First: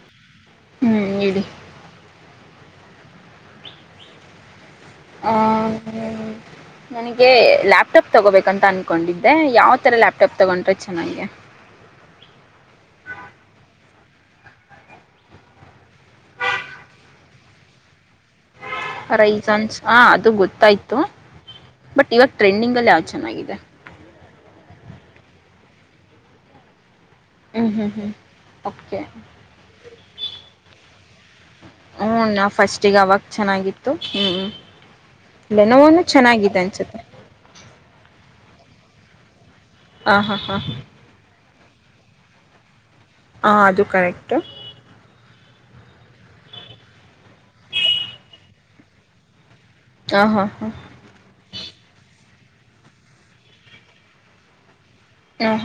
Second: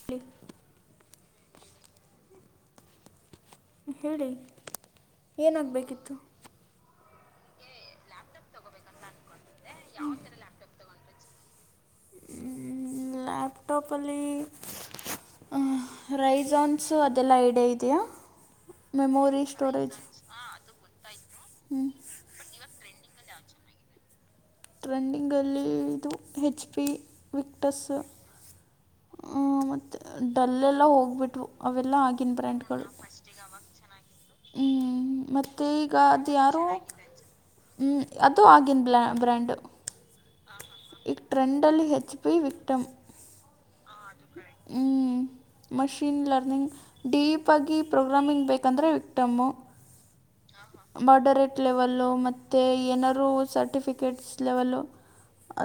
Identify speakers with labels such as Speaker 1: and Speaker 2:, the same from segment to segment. Speaker 1: ಸಿ್.
Speaker 2: ಹ್ಮ್ ಇಡಿ.
Speaker 1: ಹೇಳಿ
Speaker 2: ಆ,
Speaker 1: ಏನಾಗಬೇಕಿತ್ತು.
Speaker 2: ನನಗೆ ಲ್ಯಾಪ್ಟಾಪ್ ತಗೋಬೇಕಂತ ಅನ್ಕೊಂಡಿದ್ದೆ ಯಾವ ತರ ಲ್ಯಾಪ್ಟಾಪ್ ತಗೊಂಡ್ರೆ ಚೆನ್ನಗೆ.
Speaker 1: ಲ್ಯಾಪಟಪ್ ಅಲ್ಲಿ. ಹ ರೈಜಾನ್ಸ ಅದೆಲ್ಲಾ ಐಡಿಯ ಇದೆಯಾ. ಮೆಮೊರಿ
Speaker 2: ಹರೈಜನ್ಸ್
Speaker 1: ಸ್ಟೋರೇಜ್
Speaker 2: ಹ ಅದು ಗೊತ್ತಾಯ್ತು ಬಟ್ ಇವಾಗ ಟ್ರೆಂಡಿಂಗ್ ಅಲ್ಲಿ ಯಾವ್ದ್ ಚೆನ್ನಾಗಿದೆ.
Speaker 1: ಟ್ರೆಂಡಿಂಗಲ್ಲಿ ಇದು ಹೆಚ್ ಪಿ
Speaker 2: ಹ್ಞೂ
Speaker 1: ವಿಕ್ಟಸ್.
Speaker 2: ಹ್ಞೂ ಹ್ಞೂ ಓಕೆ
Speaker 1: ಹ ಮತ್ತುತ್ತ ಡಲ್ಲೆಲ್ಲ ಹೋಗ್ಬಿಟ್ವು. ಅವೆಲ್ಲ
Speaker 2: ಹ್ಞೂ
Speaker 1: ಆಗಿನ
Speaker 2: ನಾ
Speaker 1: ಬ್ರಾಂಡ್ಗಳು
Speaker 2: ಫಸ್ಟಿಗೆ ಅವಾಗ ಚೆನ್ನಾಗಿತ್ತು ಹ್ಞೂ
Speaker 1: ಹ್ಮ್. ಮತ್ತು ಈಗ
Speaker 2: ಲೆನೋವನು
Speaker 1: ಅದು
Speaker 2: ಚೆನ್ನಾಗಿದೆ
Speaker 1: ಯಾರು
Speaker 2: ಅನ್ಸುತ್ತೆ
Speaker 1: ಅದು ಆಗಿನ ಬಾ ಬ್ರ್ಯಾಂಡು.
Speaker 2: ಹಾ ಹಾ ಹಾ.
Speaker 1: ಈ ಟ್ರೆಂಡ್ ಅಲ್ಲಿ ಹೆಚ್ಚಿಪಿ ವಿಕ್ಟಮ್.
Speaker 2: ಹಾಂ ಅದು ಕರೆಕ್ಟ್.
Speaker 1: ಮಷೀನ್ ಲರ್ನಿಂಗ್ ಡೀಪಾಗಿ ಪ್ರೋಗ್ರಾಮಿಂಗ್ ಬೇಕಂದರೆ ವಿಕ್ಟಮ್ಮು.
Speaker 2: ಹ ಹಾ ಹಾ.
Speaker 1: ಮಾಡರೇಟ್ ಲೆವಲ್ಲು ಮತ್ತು ಏನಾರೂ ಸರ್ಟಿಫಿಕೇಟ್ಸ್ ಲೆವಲುು.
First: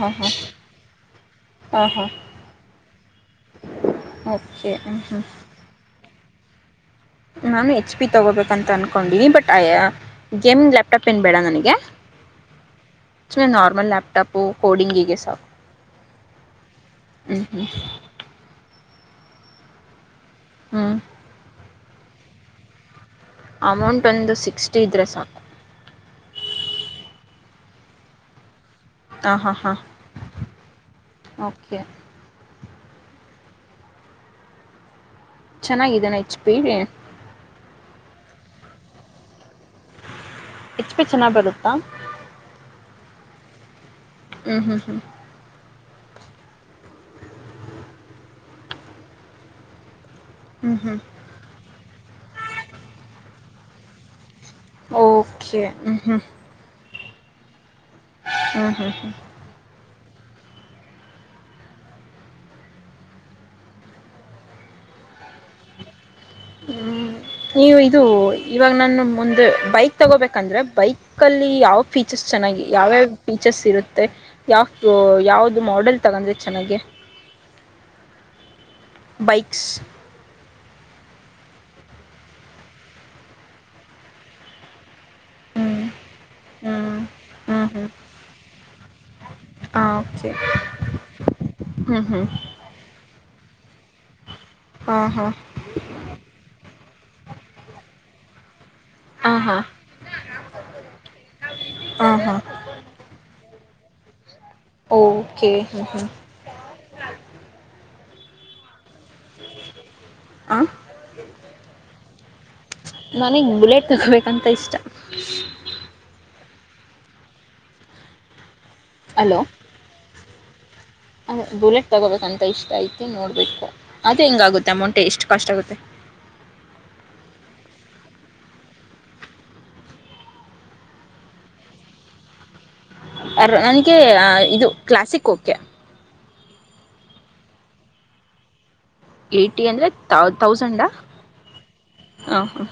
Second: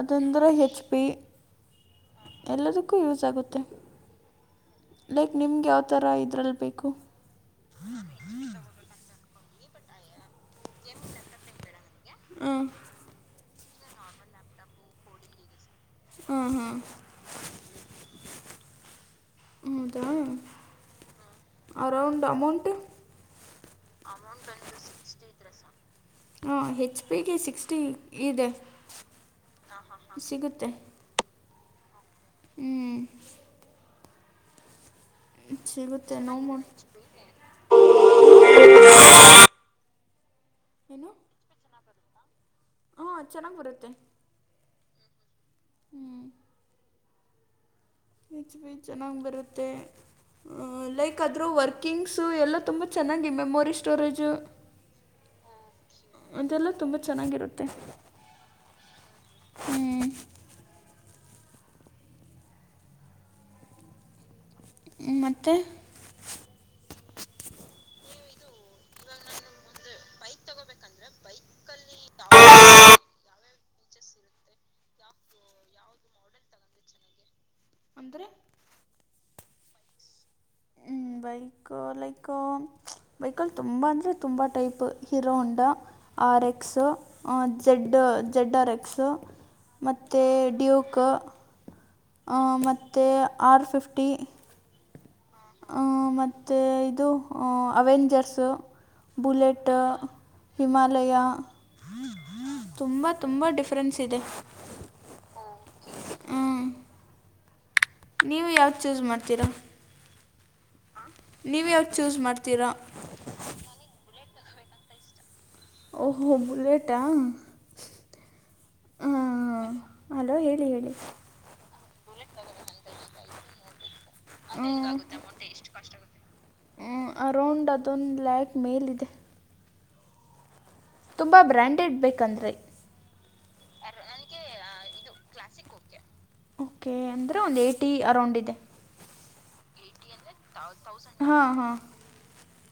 Speaker 2: ಹಾಂ ಹಾಂ ಹಾಂ
Speaker 1: ಹೆಚ್ ಪಿ
Speaker 2: ಹಾಂ ಹಾಂ
Speaker 1: ಎಲ್ಲದಕ್ಕೂ ಯೂಸ್ ಆಗುತ್ತೆ.
Speaker 2: ಓಕೆ. ಹ್ಞೂ
Speaker 1: ಲೈಕ್ ನಿಮ್ಗೆ ಯಾವ ಥರ ಇದ್ರಲ್ಲಿ ಬೇಕು.
Speaker 2: ನಾನು ಹೆಚ್ ಪಿ ತಗೋಬೇಕಂತ ಅನ್ಕೊಂಡೀ ಬಟ್ ಆಯಾ ಗೇಮ್ ಲ್ಯಾಪ್ಟಾಪ್ ಏನ ಬೇಡ ನನಗೆ
Speaker 1: ಹಾಂ
Speaker 2: ನಾರ್ಮಲ್ಯಾಪ್ಟಾಪು ಕೋಡಿಂಗ್ಗೆ ಸಾಕು.
Speaker 1: ಹ್ಮ ಹ್ಮ
Speaker 2: ಹ
Speaker 1: ಹೌದ
Speaker 2: ಹ್ಮ
Speaker 1: ಅರೌಂಡ್ ಅಮೌಂಟ್
Speaker 2: ಅಮೌಂಟ್ ಒಂದ ಸಿಕ್ಸ್ಟಿ ಇದ್ರ ಸಾಕು.
Speaker 1: ಹಾಂ ಹೆಚ್ ಪಿಗೆ ಸಿಕ್ಸ್ಟಿ ಇದೆ.
Speaker 2: ಹಾ ಹಾ ಹಾಂ
Speaker 1: ಸಿಗುತ್ತೆ
Speaker 2: ಓಕೆ.
Speaker 1: ಹ್ಮ ಸಿಗುತ್ತೆ
Speaker 2: ಚೆನ್ನಾಗಿದ್ದಾನ
Speaker 1: no
Speaker 2: H P.
Speaker 1: More
Speaker 2: H P ಚೆನ್ನಾಗಿ ಬರುತ್ತಾ.
Speaker 1: ಹಾ ಚೆನ್ನಾಗ ಬರುತ್ತೆ.
Speaker 2: ಹ್ಮ ಹ್ಮ ಹ್ಮ
Speaker 1: ಹ್ಮ ಹೆಚ್ ಬಿ ಚೆನ್ನಾಗಿ ಬರುತ್ತೆ.
Speaker 2: ಹ್ಮ ಹ್ಮ
Speaker 1: ಕದ್ರೂ ವರ್ಕಿಂಗ್ಸ್ ಎಲ್ಲಾ ತುಂಬಾ ಚೆನ್ನಾಗಿ ಮೆಮೋರಿ ಸ್ಟೋರೇಜ.
Speaker 2: ಓಕೆ ಹ್ಮ ಹ್ಮ
Speaker 1: ಅದೆಲ್ಲ ತುಂಬ ಚೆನ್ನಾಗಿರುತ್ತೆ.
Speaker 2: ಹ್ಮ ಹಾ ಹಾ
Speaker 1: ಹ್ಮ ಮತ್ತೆ
Speaker 2: ಹ್ಮ ನೀವು ಇದು ಇವಾಗ ನಾನು ಮುಂದೆ ಬೈಕ್ ತಗೋಬೇಕಂದ್ರೆ ಬೈಕ್ ಕಲ್ಲಿ ಯಾವ ಫೀಚರ್ಸ್ ಚೆನ್ನಾಗಿ ಯಾವ್ಯಾವ ಪಸ್ ಇರುತ್ತೆ ಯಾವ ಯಾವ್ದ ಮಾಡೆಲ್ ತಗೊಂಡ್ರೆ ಚೆನ್ನಾಗಿ
Speaker 1: ಅಂದ್ರೆ
Speaker 2: ಬೈಕ್ಸ್.
Speaker 1: ಹ್ಮ ಬೈಕ್ ಲೈಕ್ ಬೈಕಲ್ ತುಂಬ ಅಂದ್ರೆ ತುಂಬ ಟೈಪ್. ಹಿರೋ
Speaker 2: ಹ್ಞೂ
Speaker 1: ಹಂಡಾ ಆರ್
Speaker 2: ಹ್ಞೂ
Speaker 1: ಎಕ್ಸ್
Speaker 2: ಹ್ಞೂ ಹ್ಞೂ
Speaker 1: ಜೆಡ್ಡು ಜೆಡ್ಡ ಆರ ಎಕ್ಸ್. ಮತ್ತೆ ಡ್ಯೂಕ.
Speaker 2: ಹ್ಮ ಹ್ಮ
Speaker 1: ತ್ತೇ ಆರ್ಫಿಫ್ಟಿ
Speaker 2: ಹಾ ಹಾ
Speaker 1: ಆ ಮತ್ತೆ ಇದು ಅ ಅವೆಂಜರ್ಸು.
Speaker 2: ಆ ಹಾ
Speaker 1: ಬುಲೆಟ ಹಿಮಾಲಯ
Speaker 2: ಆ ಹಾ
Speaker 1: ತುಂಬ ತುಂಬ ಡಿಫ್ರೆನ್ಸ್ ಇದೆ.
Speaker 2: ಓಕೆ ಹ್ಮ ಹ್ಮ
Speaker 1: ನೀವ ಯಾವ್ದ್ ಚೂಸ್ ಮಾಡ್ತಿರ.
Speaker 2: ಆ
Speaker 1: ನೀವ ಯಾವ್ದ ಚೂಸ್ ಮಾಡ್ತಿರಾ.
Speaker 2: ನನಿಗ್ ಬುಲೆಟ್ ತೊಗೋಬೇಕಂತ ಇಷ್ಟ.
Speaker 1: ಓಹೋ ಬುಲೆೇಟಾ.
Speaker 2: ಹಲೋ
Speaker 1: ಹಲೋ ಹೇಳಿ ಹೇಳಿ
Speaker 2: ಅದೆ ಬುಲೆಟ್ ತಗೋಬೇಕಂತ ಇಷ್ಟ ಐತಿ ನೋಡ್ಬೇಕು ಅದ ಹೆಂಗಾಗುತ್ತೆ ಅಮೌಂಟ್ ಎಷ್ಟ ಕಾಷ್ಟ್ ಆಗುತ್ತೆ.
Speaker 1: ಹ್ಮ ಅರೌಂಡ್ ಅದೊಂದ ಲ್ಯಾಕ್ ಮೇಲಿದೆ. ತುಂಬಾ ಬ್ರ್ಯಾಂಡೆಡ್ ಬೇಕಂದ್ರೆ
Speaker 2: ಅರೆ ನನಗೆ ಇದು ಕ್ಲಾಸಿಕ್ ಓಕೆ
Speaker 1: ಓಕೆ ಅಂದ್ರೆ ಒಂದ್ ಏಟಿ ಅರೌಂಡ್ ಇದೆ
Speaker 2: ಏಟಿ ಅಂದ್ರೆ ತ ತೌಸಂಡಾ
Speaker 1: ಹಾಂ ಹಾಂ
Speaker 2: ಹಾಂ ಹಾಂ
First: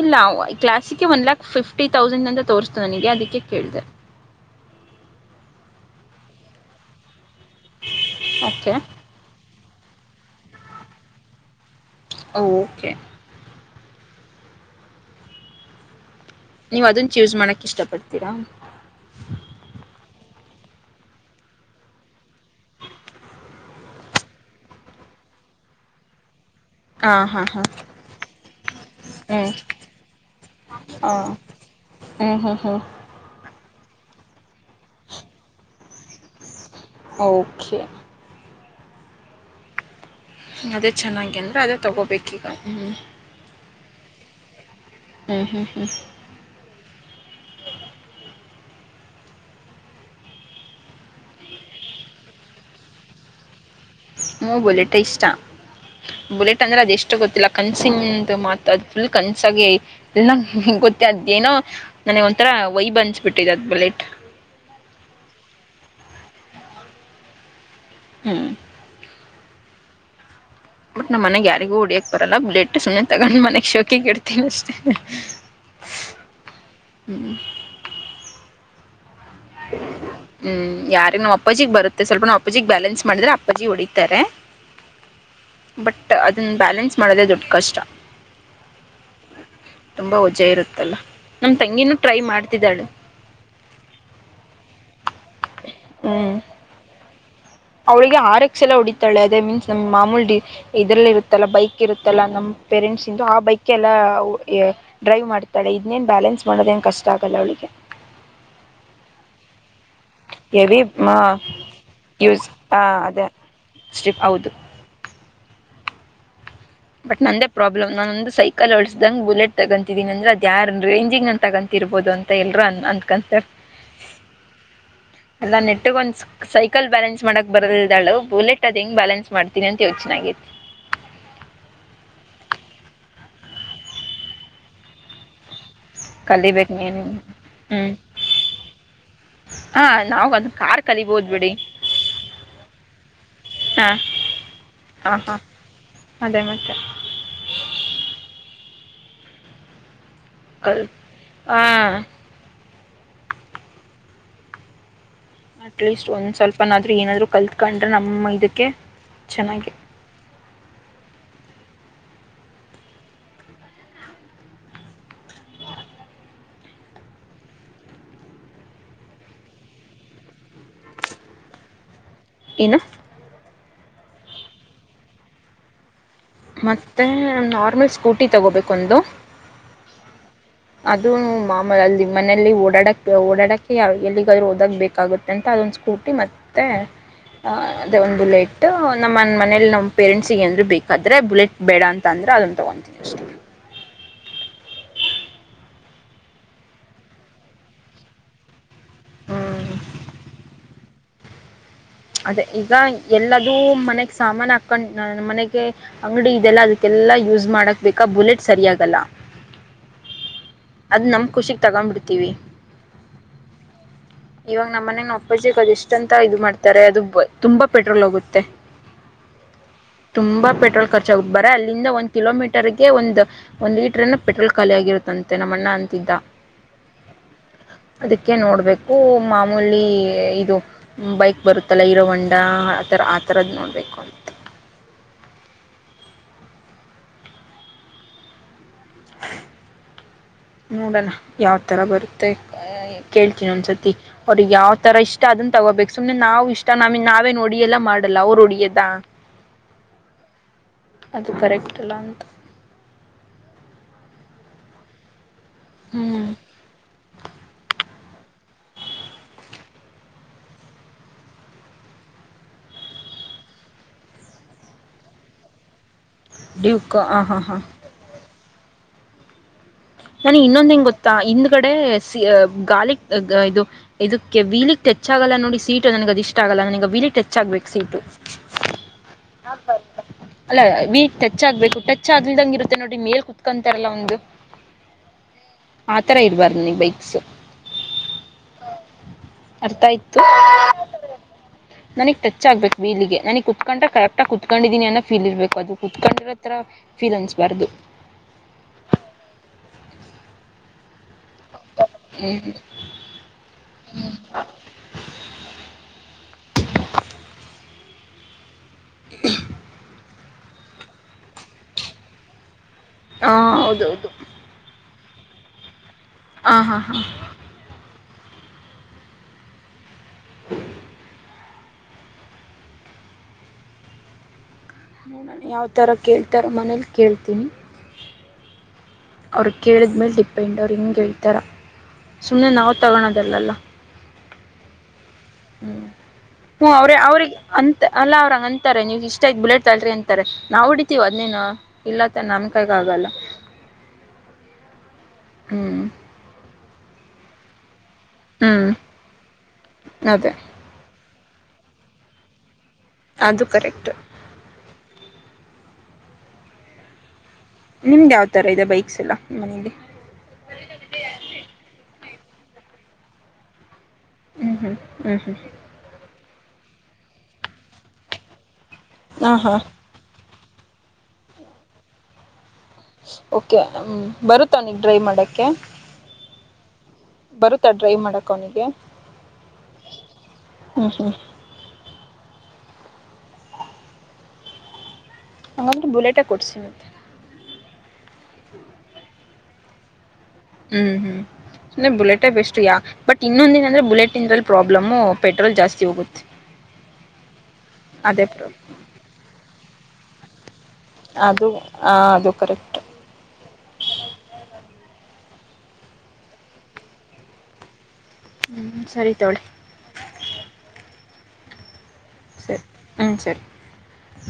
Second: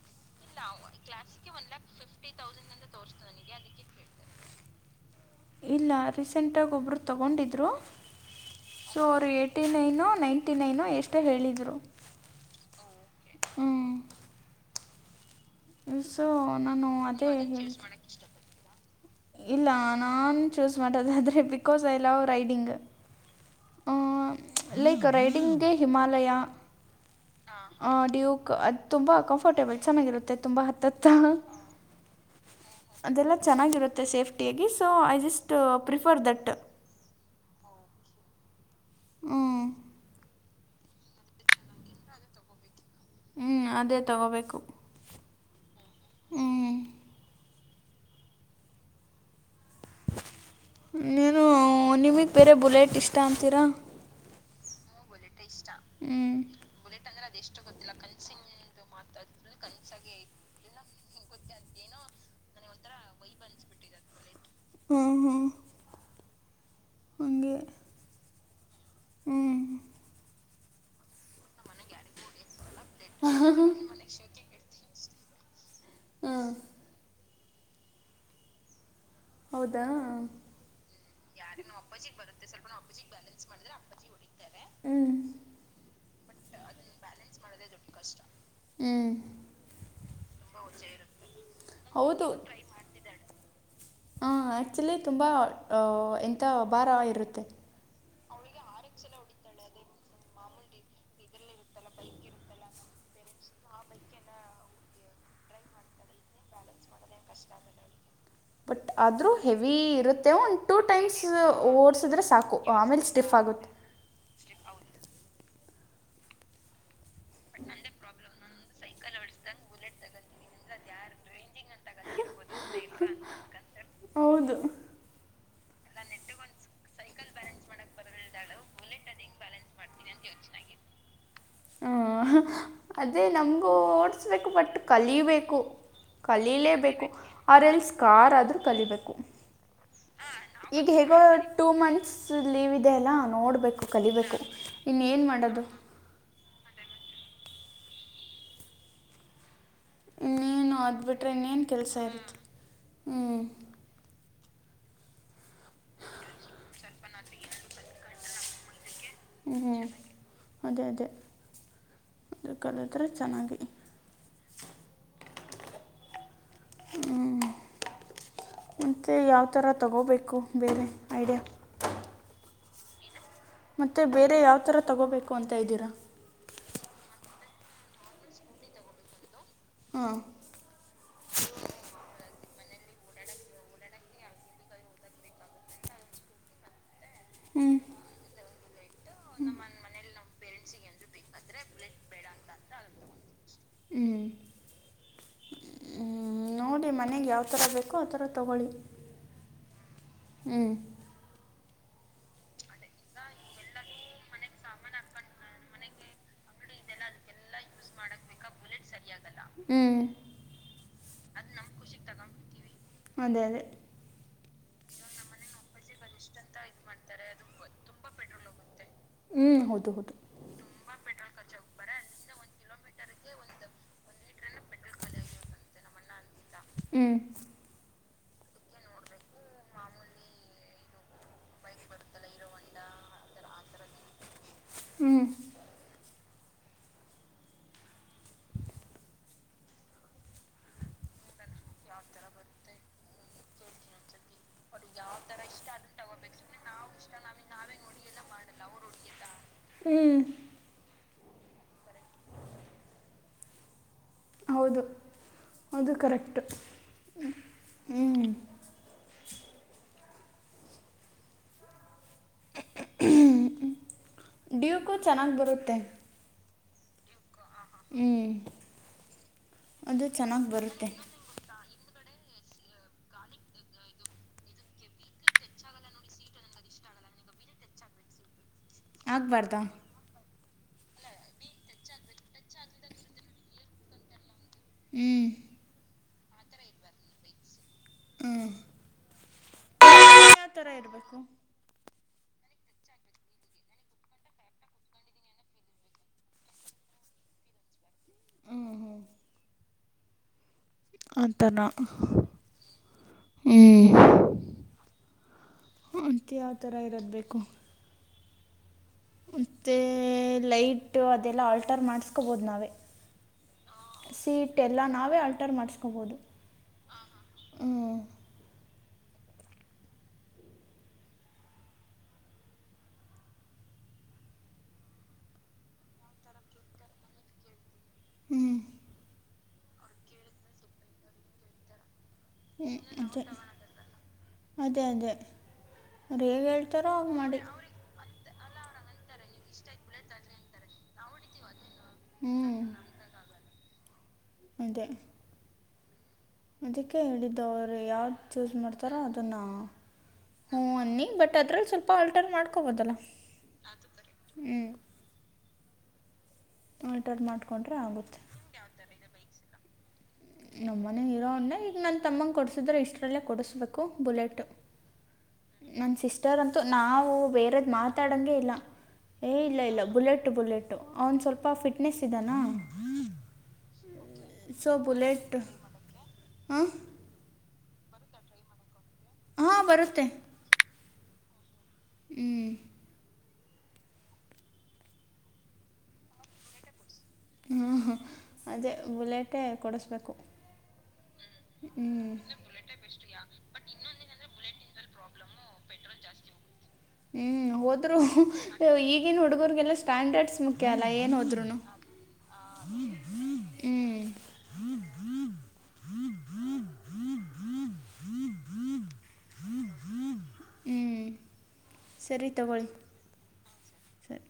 Speaker 2: ಇಲ್ಲಾವ
Speaker 1: ನಾವ್ ಕ್ಲಾಸ್ಗೆ ಒನ್ ಲ್ಯಾಕ್ ಫಿಫ್ಟಿ ತೌಸಂಡ್
Speaker 2: ತೋರಿಸ್ತು
Speaker 1: ಅಂತ
Speaker 2: ನನಗೆ
Speaker 1: ತೋರ್ಸ್ತು
Speaker 2: ಅದಕ್ಕೆ
Speaker 1: ನನಿಗೆ
Speaker 2: ಕೇಳಿದೆ
Speaker 1: ಅದಿಕ್ಕೆ ಕೇಳ್ದೆ ಇಲ್ಲಾ ರೀಸೆಂಟ್ ಆಗ್ ಒಬ್ರು ತಗೊಂಡಿದ್ರು
Speaker 2: ಓಕೆ
Speaker 1: ಸೋ ಅವ್ರ ಹೇಳ್ ಏಟಿ ನೈನೋ ನೈಂಟಿ ನೈನೋ ಎಷ್ಟೋ ಹೇಳಿದ್ರು
Speaker 2: ಓಕೆ.
Speaker 1: ಹ್ಮ್ ಸೊ
Speaker 2: ನೀವು
Speaker 1: ನಾನು
Speaker 2: ಅದನ್ನು
Speaker 1: ಅದೇ
Speaker 2: ಚೂಸ್ ಮಾಡೋಕ್ಕೆ
Speaker 1: ಹೇಳ್
Speaker 2: ಇಷ್ಟಪಡ್ತೀರಾ
Speaker 1: ಇಲ್ಲಾ ನಾನ್ ಚೂಸ್ ಮಾಡೋದಾದ್ರೆ because I love riding. Like ರೈಡಿಂಗ್ಗೆ ಹಿಮಾಲಯ
Speaker 2: ಹಾ ಹ ಹ
Speaker 1: ಆ ಡ್ಯೂಕ್ ಅದ್ ತುಂಬಾ ಕಂಫರ್ಟೇಬಲ್ ಚೆನ್ನಾಗಿರುತ್ತೆ ತುಂಬಾ ಹತ್ತತ್ತ
Speaker 2: ಹು ಹು ಹು
Speaker 1: ಅದೆಲ್ಲಾ ಚೆನ್ನಾಗಿರುತ್ತೆ ಸೇಫ್ಟಿಯಾಗಿ so I just prefer that.
Speaker 2: Okay
Speaker 1: ಹ್ಮ್
Speaker 2: ಅದೇ ಚೆನ್ನಾಗಿ ಅಂದ್ರೆ ಅದೇ ತೊಗೋಬೇಕೀಗ ಹ್ಮ.
Speaker 1: ಹ್ಮ್ ಅದೇ ತಗೋಬೇಕು.
Speaker 2: ಹ್ಮ್ ಹ್ಮ್ ಹ್ಮ್
Speaker 1: ಹ್ಞೂ ನೀನು ನಿಮಿಗ್ ಬೇರೆ ಬುಲೆಟ್ ಇಷ್ಟಾ ಅಂತೀರಾ
Speaker 2: ಹೂ ಬುಲೆಟೆ ಇಷ್ ಟ
Speaker 1: ಹ್ಞೂ
Speaker 2: ಬುಲೆಟ್ ಅಂದ್ರೆ ಅದ ಎಷ್ಟೋ ಗೊತ್ತಿಲ್ಲ ಕನ್ಸಿಂದು ಮಾತು ಅದು ಫುಲ್ ಕನ್ಸಾಗಿ ಐ ಇಲ್ಲ ಗೊತ್ತ ಅದ್ ಏನೋ ನನಗ್ ಒಂಥರ ವೈಬ್ ಅನಸ್ಬಿಟ್ಟಿದೆ ಅದ್ ಬುಲೆಟ್
Speaker 1: ಹ್ಮ್ ಹ್ಮ್. ಹಂಗೆ
Speaker 2: ಹ್ಮ್.
Speaker 1: ಹ್ಮ್.
Speaker 2: ಬಟ್ ನಮ್ ಮನೆಗ್ ಯಾರಿಗೂ ಹೊಡಿಯಕ್ ಬರಲ್ಲ ಬುಲೆಟ್ ಸುಮನೆ ತಗೊಂಡ್ ಮನೆಗ್ ಶೋಕಿಗ್ ಇಡ್ ತ್ತಿವ್ ಅಷ್ಟೇ
Speaker 1: ಹ್ಮ.
Speaker 2: ಹ್ಮ
Speaker 1: ಹೌದಾ
Speaker 2: ಹ್ಞೂ ಯಾರಿಗೆ
Speaker 1: ಯಾರಿಗ್
Speaker 2: ಅಪ್ಪಾಜಿಗೆ
Speaker 1: ನಮ್ಮ
Speaker 2: ಬರುತ್ತೆ
Speaker 1: ಅಪ್ಪಾಜಿಗ ಬರತ್ತೆ ಸ್ವಲ್ಪ
Speaker 2: ಅಪ್ಪಾಜಿಗೆ
Speaker 1: ನಮ್ಮ ಅಪ್ಪಾಜಿ ಬ್ಯಾಲೆನ್ಸ್
Speaker 2: ಅಪ್ಪಾಜಿ
Speaker 1: ಮಾಡಿದ್ರೆ ಅಪ್ಪಾಜೀಗ್
Speaker 2: ಹೊಡಿತಾರೆ
Speaker 1: ಹ್ಮ್
Speaker 2: ಬಟ್ ಅದನ್ನ ಬ್ಯಾಲೆನ್ಸ್ ಮಾಡೋದೇ ದೊಡ್ಡ ಕಷ್ಟ
Speaker 1: ಹ್ಮ್
Speaker 2: ತುಂಬಾ ವಜ್ಜ ಇರುತ್ತಲ್ಲ ನಮ ತಂಗಿನೂ ಟ್ರೈ ಮಾಡ್ತಿದ್ದಾಳೆ
Speaker 1: ಹಾ ಆಕ್ಚುಲಿ ತುಂಬಾ ಅ
Speaker 2: ಹ್ಞೂ
Speaker 1: ಎಂತ ಅ ಭಾರ ಇರುತ್ತೆ.
Speaker 2: ಅವಳಿಗೆ ಆರಕ್ಸ್ ಎಲ್ಲ ಹೊಡಿತಾಳೆ ಅದೇ ಮೀನ್ಸ್ ನಮ್ ಮಾಮೂಲಿ ಡಿ ಇದ್ರಲ್ಲ ಇರತ್ತಲ್ಲಾ ಬೈಕ್ ಇರತ್ತಲ್ಲಾ ನಮ್ ಪೇರೆಂಟ್ಸ್ ಇಂದು ಆ ಬೈಕ್ ಎಲ್ಲಾ ಡ್ರೈವ್ ಮಾಡ್ತಾಳೆ ಇದನ್ನೇನ್ ಬ್ಯಾಲೆನ್ಸ್ ಮಾಡೋದೇನು ಕಷ್ಟ ಆಗಲ್ಲ ಅವಳಿಗೆ.
Speaker 1: ಬಟ್ ಆದ್ರೂ ಹೆವಿ ಇರುತ್ತೆ ಮ ಒಂದು ಟೂ
Speaker 2: ಹೆವಿ
Speaker 1: ಟೈಮ್ಸ್ ಓಡ್ಸಿದ್ರೆ ಸಾಕು ಆಮೇಲೆ ಸ್ಟಿಫ್ ಆಗುತ್ತೆ.
Speaker 2: ಸ್ಟಿಫ್ ಹೌದು. ಬಟ್ ನಂದೇ ಪ್ರಾಬ್ಲಮ್ ನಾನು ಒಂದು ಸೈಕಲ್ ಹೊ ಡ ಸ್ದಂಗ ಬುಲೆಟ್ ತಗೊಂತೀಿನಿ ಅಂದ್ರ ಅದ ಯಾರು ರೇಂಜಿಂಗ ನನ್ ತಗಂತ ಇರ್ಬೋದು ಅಂತ ಎಲ್ರು ಅ ಅನ್ಕೊಂತಾರೆ.
Speaker 1: ಹೌದು.
Speaker 2: ಎಲ್ಲ ನೆಟ್ಟಿಗ ಒಂದ್ ಸೈಕಲ್ ಬ್ಯಾಲೆನ್ಸ್ ಮಾಡಕ್ ಬರದಲ್್ದಳು ಬುಲೆಟ್ ಅದು ಹೆಂಗ ಬ್ಯಾಲೆನ್ಸ್ ಮಾಡ್ತಿನನಿ ಅಂತ ಯೋ್ಚೆನ್ನಾಗಿತ್.
Speaker 1: ಹ್ಮ್ ಅದೇ ನಮ್ಗೂ ಓಡ್ಸ್ಬೇಕು ಬಟ್ ಕಲಬೇಕು.
Speaker 2: ಕಲಿಬೇಕು ನೀನು
Speaker 1: ಕಲೀಲೇಬೇಕು ಅವರೆಲ್
Speaker 2: ಹ್ಞೂ
Speaker 1: ಸ್ ಕಾರ್ ಆದ್ರೂ ಕಲಿಬೇಕು.
Speaker 2: ಹಾ ನಾವು ಅದು ಕಾರ್
Speaker 1: ಈಗ ಹೇಗೋ
Speaker 2: ಕಲಿಬೋದು ಬಿಡಿ
Speaker 1: ಟೂ ಮಂತ್ಸ್ ಲೀವ್ ಇದೆ ಅಲ್ಲ ನೋಡ್ಬೇಕು
Speaker 2: ಹಾ
Speaker 1: ಕಲಿಬೇಕು. ಇನ್ನ
Speaker 2: ಹಾ
Speaker 1: ಏನ್
Speaker 2: ಹಾ
Speaker 1: ಮಾಡೋದು.
Speaker 2: ಅದೇ ಮತ್ತೆ.
Speaker 1: ನೀನು
Speaker 2: ಕಲ್
Speaker 1: ಅಬಿಟ್ರೆ
Speaker 2: ಹಾ
Speaker 1: ಇನ್ನೇನು ಕೆಲಸ ಇತ್ತು ಹ್ಞೂ.
Speaker 2: ಅಟ್ ಲೀಸ್ಟ್ ಒಂದ್ ಸ್ವಲ್ಪನಾದ್ೂ ಏನಾದ್ರು ಕಲ್ತ್ಕೊಂಡ್ರೆ ನಮ್ಮ ಇದಕ್ಕೆ
Speaker 1: ಹ್ಞ
Speaker 2: ಚೆನ್ನಾಗಿ
Speaker 1: ಹ್ಞೂ ಅದೇ ಅದೇ ಅದು ಕಲಿದ್ರೆ ಚೆನ್ನಾಗಿ ್ಞ ಮತ್ತು ಯಾವ ಥರ ತಗೋಬೇಕು ಬೇರೆ ಐಡಿಯಾ?
Speaker 2: ಏನು?
Speaker 1: ಮತ್ತೆ ಬೇರೆ ಯಾವ ಥರ ತೊಗೋಬೇಕು ಅಂತ ಇದ್ದೀರಾ?
Speaker 2: ಮತ್ತೆ ನಾರ್ಮಲ್ ಸ್ಕೂಟಿ ತಗೋಬೇಕು ಒಂದು.
Speaker 1: ಹಾಂ.
Speaker 2: ಅದು ಮಾಮೂಲ್ಲಿ ಮನೆಯಲ್ಲಿ ಓಡಾಡಕ್ ಓಡಾಡಕ್ಕೆ ಎಲ್ಲಿಗಾದ್ರೂ ಓದಕ್ ಬೇಕಾಗುತ್ತೆ. ಎಂತ ಅದೊಂದು ಸ್ಕೂಟಿ ಮತ್ತೆ
Speaker 1: ಹ್ಞೂ
Speaker 2: ಅದೇ ಒಂದು ಬುಲೆಟ್ ನಮ್ಮ ಮನೇಲಿ ನಮ್ಮ್ ಪೇರೆಂಟ್ಸ್ಗೆ ಅಂದ್ರು ಬೇಕಾದ್ರೆ ಬುಲೆಟ್ ಬೇಡ ಅಂತ ಅಂದರೆ ಅದನ್ನ ತೊಗೊತೀವಿ ಅಷ್ಟೇ.
Speaker 1: ಹ್ಮ್. ನೋಡಿ ಮನೆಗೆ ಯಾವ್ತರ ಬೇಕೋ ಆತರ ತಗೊಳ್ಳಿ
Speaker 2: ಹ್ಞೂ
Speaker 1: ಹ್ಮ್.
Speaker 2: ಅದ ಈಗ ಎಲ್ಲದೂ ಮನೆಗೆ ಸಾಮಾನು ಹಾಕ್ಕೊಂಡು ನ ಮನೆಗೆ ಅಂಗಡಿ ಇದೆಲ್ಲ ಅದಕ್ಕೆಲ್ಲಾ ಯೂಸ್ ಮಾಡಕ್ ಬೇಕಾ ಬುಲೆಟ್ ಸರಿಯಾಗಲ್ಲ.
Speaker 1: ಹ್ಮ್.
Speaker 2: ಅದು ನಮ್ಮ ಖುಷಿಿಗೆ ತಗ್ಂಬಿಡ್ತೀವಿ.
Speaker 1: ಅದೇ ಅದೇ.
Speaker 2: ಇವಾಗ ನಮ್ಮ ಮನಗ್ ಅಪ್ಪಾಜಿಿಗೆ ಅದು ಎಷ್ಟಂತ ಇದು ಮಾಡ್ತಾರೆ ಅದು ತುಂಬಾ ಪೆಟ್ರೋಲ್ ಆೋಗುತ್ತೆ.
Speaker 1: ಹ್ಞೂ ಹೌದು ಹೌದು
Speaker 2: ತುಂಬಾ ಪೆಟ್ರೋಲ್ ಖರ್ಚಾಗ ಬರ ಅಲ್ಲಿಂದ ಒಂದ್ ಕಿಲೋಮೀಟರ್ಗೆ ಒಂದ್ ಒಂದು್ ಲೀಟರ್ನ ಪೆಟ್ರೋಲ್ ಖಾಲಿಯ ಆಿರುತ್ತಂತೆ ನಮ್ಮಣ್ಣ ಅಂತಿದ್ದ.
Speaker 1: ಹ್ಮ.
Speaker 2: ಅದಕ್ಕೆ ನೋಡ್ಬೇಕು ಮಾಮೂಲಿಿ ಇದು ಬೈಕ್ ಬರುತ್ತಲ್ಲ ಇರೋ ಹಂಡಾ ಆತರ ಆತರದ್ ನೋಡ್ಬೇಕು ಅಂತ.
Speaker 1: ಹ್ಮ್.
Speaker 2: ನೋಡಣ ಯಾವ್ತರ ಬರುತ್ತೆ. ಕೇಳ್ತೀನ ಒಂದ್ಸತಿ. ಅವ್ರಿಗೆ ಯಾವ್ ತರ ಇಷ್ಟ ಅದನ್ ತಗೋಬೇಕು ಸುಮ್ನೆ ನಾವವು ಇಷ್ಟ ನ ನಾವೇನ್ ಹೊಡಿಯೆಲ್ಲ ಮಾಡಲ್ಲ ಅವರು ಹೊಡಿಯದ.
Speaker 1: ಹ್ಮ್.
Speaker 2: ಅದು ಕರೆಕ್ಟ್ ಅಲ್ಲ ಅಂತ.
Speaker 1: ಹೌದು ಅದು
Speaker 2: ಹ್ಞೂ
Speaker 1: ಕರೆಕ್ಟ ಹ್ಮ್. ಡ್ಯೂಕ್ಕೂ ಚೆನ್ನಾಗಿ ಬರುತ್ತೆ.
Speaker 2: ಯುಕ್ಕೋ ಆ ಹಾ ಹಾ.
Speaker 1: ಹ್ಮ್.
Speaker 2: ನನ ಇನ್ನೊಂದ್ ಹೆಂಗ್
Speaker 1: ಬರುತ್ತೆ
Speaker 2: ಗೊತ್ತಾ ಹಿಂದ್ ಗಡೆ ಗಾಲಿ ಇದು. ಇದಕ್ಕೆ ವೀಲಿಕ್ ಟಚ್ ಆಗಲ್ಲ ನೋಡಿ ಸೀಟು ನನಗ ಅದು ಇಷ್ಟ ಆಗಲ್ಲ ನನಗ ವೀಲಿಕ್ಟೆಚ್ ಆಗ್ಬೇಕು ಸೀಟ.
Speaker 1: ಆಗಬಾರ್ದಾ
Speaker 2: [unintelligible] ಅಲ್ಲ ವಿಲ್ಗೆಟಾಚ್ಚಗ್ಬೇಕಾ ಟಚ್ ಆಗ್ಲಿಲ್ದಂಗೆ ಇರುತ್ತೆ ನೋಡ್ರಿ ಮೇಲ್ ಕುತ್ಕೊಂತಾರಲ್ಲ ಒಂದು.
Speaker 1: ಹ್ಮ್.
Speaker 2: ಆತರ ಇರ್ಬಾರ ನೀ ಬೈಕ್ಸ್.
Speaker 1: ಹ್ಞೂ
Speaker 2: ಅರ್ಥ ಆಯ್ತು.
Speaker 1: ಯಾವ ಥರ ಇರಬೇಕು
Speaker 2: ನನಗ್ ಟಚ್ ಆಗ್ಬೇಕು ಬೀಲಿಗೆ ನನಗ್ ಕುತ್ಕೊಂಡ ಕರೆಕ್ಟ ಆಗಿ ಕುತ್ಕೊಂಡಿದೀನಿ ಅನ್ನ ಫೀಲ್ ಇರ್ಬೇಕು ಅದು ಕುೂತ್ಕೊಂಡಿರೋತರ - ಫೀಲ್ ಅನಸಬಾರ್ದ.
Speaker 1: ಹ್ಮ ಹ್ಮ. ಅಂತನಾ. ಹ್ಮ್ ಅಂತ ಯಾವತರ ಇರೋದ ಬೇಕು. ಮತ್ತೆ ಲೈಟ್ ಅದೆಲ್ಲಾ ಆಲ್ಟರ್ ಮಾಡಸ್ಕೋಬಹದು ನಾವೇ.
Speaker 2: ಹಾ ಹೌದು ಹೌದು.
Speaker 1: ಎಲ್ಲಾ ನಾವೇ ಆಲ್ಟರ್ ಮಾಡಸ್ಕೋಬಹುದು.
Speaker 2: ಆ ಹಾ ಹಾ.
Speaker 1: ಹ.
Speaker 2: [inaudible] ಯಾವ್ ತರ ಕೇಳ್ತಾರ ಮನೇಲಿ ಕೇಳ್ತೀನಿ.
Speaker 1: ಹ್ಮ್.
Speaker 2: ಅವ್ರು ಕೇಳಿದ್ಮೇಲೆ ಡಿಪೆಂಡ್ ಅವ್ರು ಹಿಂಗೆ ಹೇಳ್ತಾರೆ.
Speaker 1: ಹ್ಮ ಅದೇ ಅದೇ ಅದೇ.
Speaker 2: ಹ್ಮ್.
Speaker 1: ಅವ್ರ ಹೇಗೆಲ್ತಾರೋ -
Speaker 2: ಅವ್ರಗ್ ಅಂತ ಅಲ್ಲ ಅವ್ರಂಗ ಅಂತಾರೆ ನೀವ್ ಇಷ್ಟ ಆಯ್ ಬುಲೆಟ್ ತಳ್ರಿ ಅಂತಾರೆ ನಾವು ಹೊಡಿತೀವ ಅದ್ನೇನಾ. ಇಲ್ಲತ್ತ ನಮ್ಮ
Speaker 1: ಹ್ಞೂ
Speaker 2: ಕೈಗ ಆಗಲ್ಲ.
Speaker 1: ಅಂದೆ.
Speaker 2: ಹ್ಮ್.
Speaker 1: ಅದಕ್ಕೆ ಹೇಳಿದ್ದವರು ಯಾವ್ದ ಚೂಸ್ ಮಾಡ್ತಾರ
Speaker 2: ಹ್ಞೂ
Speaker 1: ಅದನ್ನ.
Speaker 2: ಅದೇ
Speaker 1: ಹೂ ಅನ್ನಿ ಬಟ್ ಅದ್ರಲ್ಲಿ ಸ್ವಲ್ಪ ಆಲ್ಟರ್ ಮಾಡ್ಕೊಬೋದಲ್ಲ.
Speaker 2: ಅದು ಕರೆಕ್ಟ.
Speaker 1: ಹ್ಮ್. ವಾಲ್ಟರ್ ಮಾಡು.
Speaker 2: ನಿಮ್ದು ಯಾವಥರ ಇದೆ ಬೈಕ್ಸ್ ಎಲ್ಲ ಮನೆಯಲ್ಲಿ.
Speaker 1: ನಮ್ಮನೇ ಇರೋಣ್ಣ ಈಗ ನನ್ ತಮ್ಮಂಗ ಕೊಡ್ಸಿದ್ರೆ ಇಷ್ಟ್ರಲ್ಲೇ ಕೊಡಸ್ಬೇಕು- ಕೊ ಬುಲೆಟ್.
Speaker 2: ಹ್ಞೂ ಹ್ಞೂ ಹ್ಞೂ ಹ್ಞೂ
Speaker 1: ನನ್ನ ಸಿಸ್ಟರ್ ಅಂತೂ ನಾವು ಬೇರದ ಮಾತಾಡಂಗೆ ಇಲ್ಲ. ಏ
Speaker 2: ಹಾಂ ಹಾಂ
Speaker 1: ಇಲ್ಲ ಇಲ್ಲ ಬುಲೆಟ್ಟು ಬುಲೆಟ್ಟು ಅವ್ನ್ ಸ್ವಲ್ಪ ಫಿಟ್ನೆಸ್ ಇದಾನ-
Speaker 2: ಓಕೆ ಹ ಬರುತ್ತ ನೀಗ ಡ್ರ
Speaker 1: ಬುಲೆಟ್
Speaker 2: ಮಾಡಕ್ಕೆ.
Speaker 1: ಹಾಂ
Speaker 2: ಬರುತ್ತಾ ಡ್ರೈವ್ ಮಾಡಕ ಅವನಿಗೆ
Speaker 1: ಹಾ ಬರುತ್ತೆ
Speaker 2: ಹ್ಮ ಹ್ಮ
Speaker 1: ಹ್ಮ
Speaker 2: ಹಂಗಂದ್ರೆ ಬುಲ್ಲೆಟೆ ಕೊಡ್ಸಿ ಮತ್ತೆ
Speaker 1: ಹಾ ಹಾ ಅದೇ ಬುಲೆಟೇ ಕೊಡಿಸ್ಬೇಕು
Speaker 2: ಹ್ಮ್ ಹ್ಮ್ ಅಂದ್ರೆ
Speaker 1: ಹ್ಞೂ
Speaker 2: ಬುಲೆಟೇ ಬೆಸ್ಟ್ ಯಾ ಬಟ್ ಇನ್ನೊಂದ ದಿನ ಅಂದ್ರೆ ಬುಲೆಟ್ ಇಂದ್ರಲ್ಲಿ ಪ್ರಾಬ್ಲಮು ಪೆಟ್ರೋಲ್ ಜಾಸ್ತಿ ಹೋಗುತ್ತೆ [inaudible]
Speaker 1: ಹ್ಮ್ ಹೋದ್ರು
Speaker 2: ಅದೇ ಪ್ರಾಬ್ಲಮ್
Speaker 1: ಈಗಿನ್ ಹುಡುಗರ್ಗೆಲ್ಲಾ ಸ್ಟ್ಯಾಂಡರ್ಡ್ಸ್ ಮು ಕೆಲ ಏನ್
Speaker 2: ಅದು ಅದು ಕರೆಕ್ಟ್ ಹ್ಮ್ ಸರಿ ತೊಳಿ
Speaker 1: ಹ್ಞೂ ಸರಿ ತಗೊಳ್ಳಿ
Speaker 2: ಹ್ಞೂ ಸರಿ
Speaker 1: ಸರಿ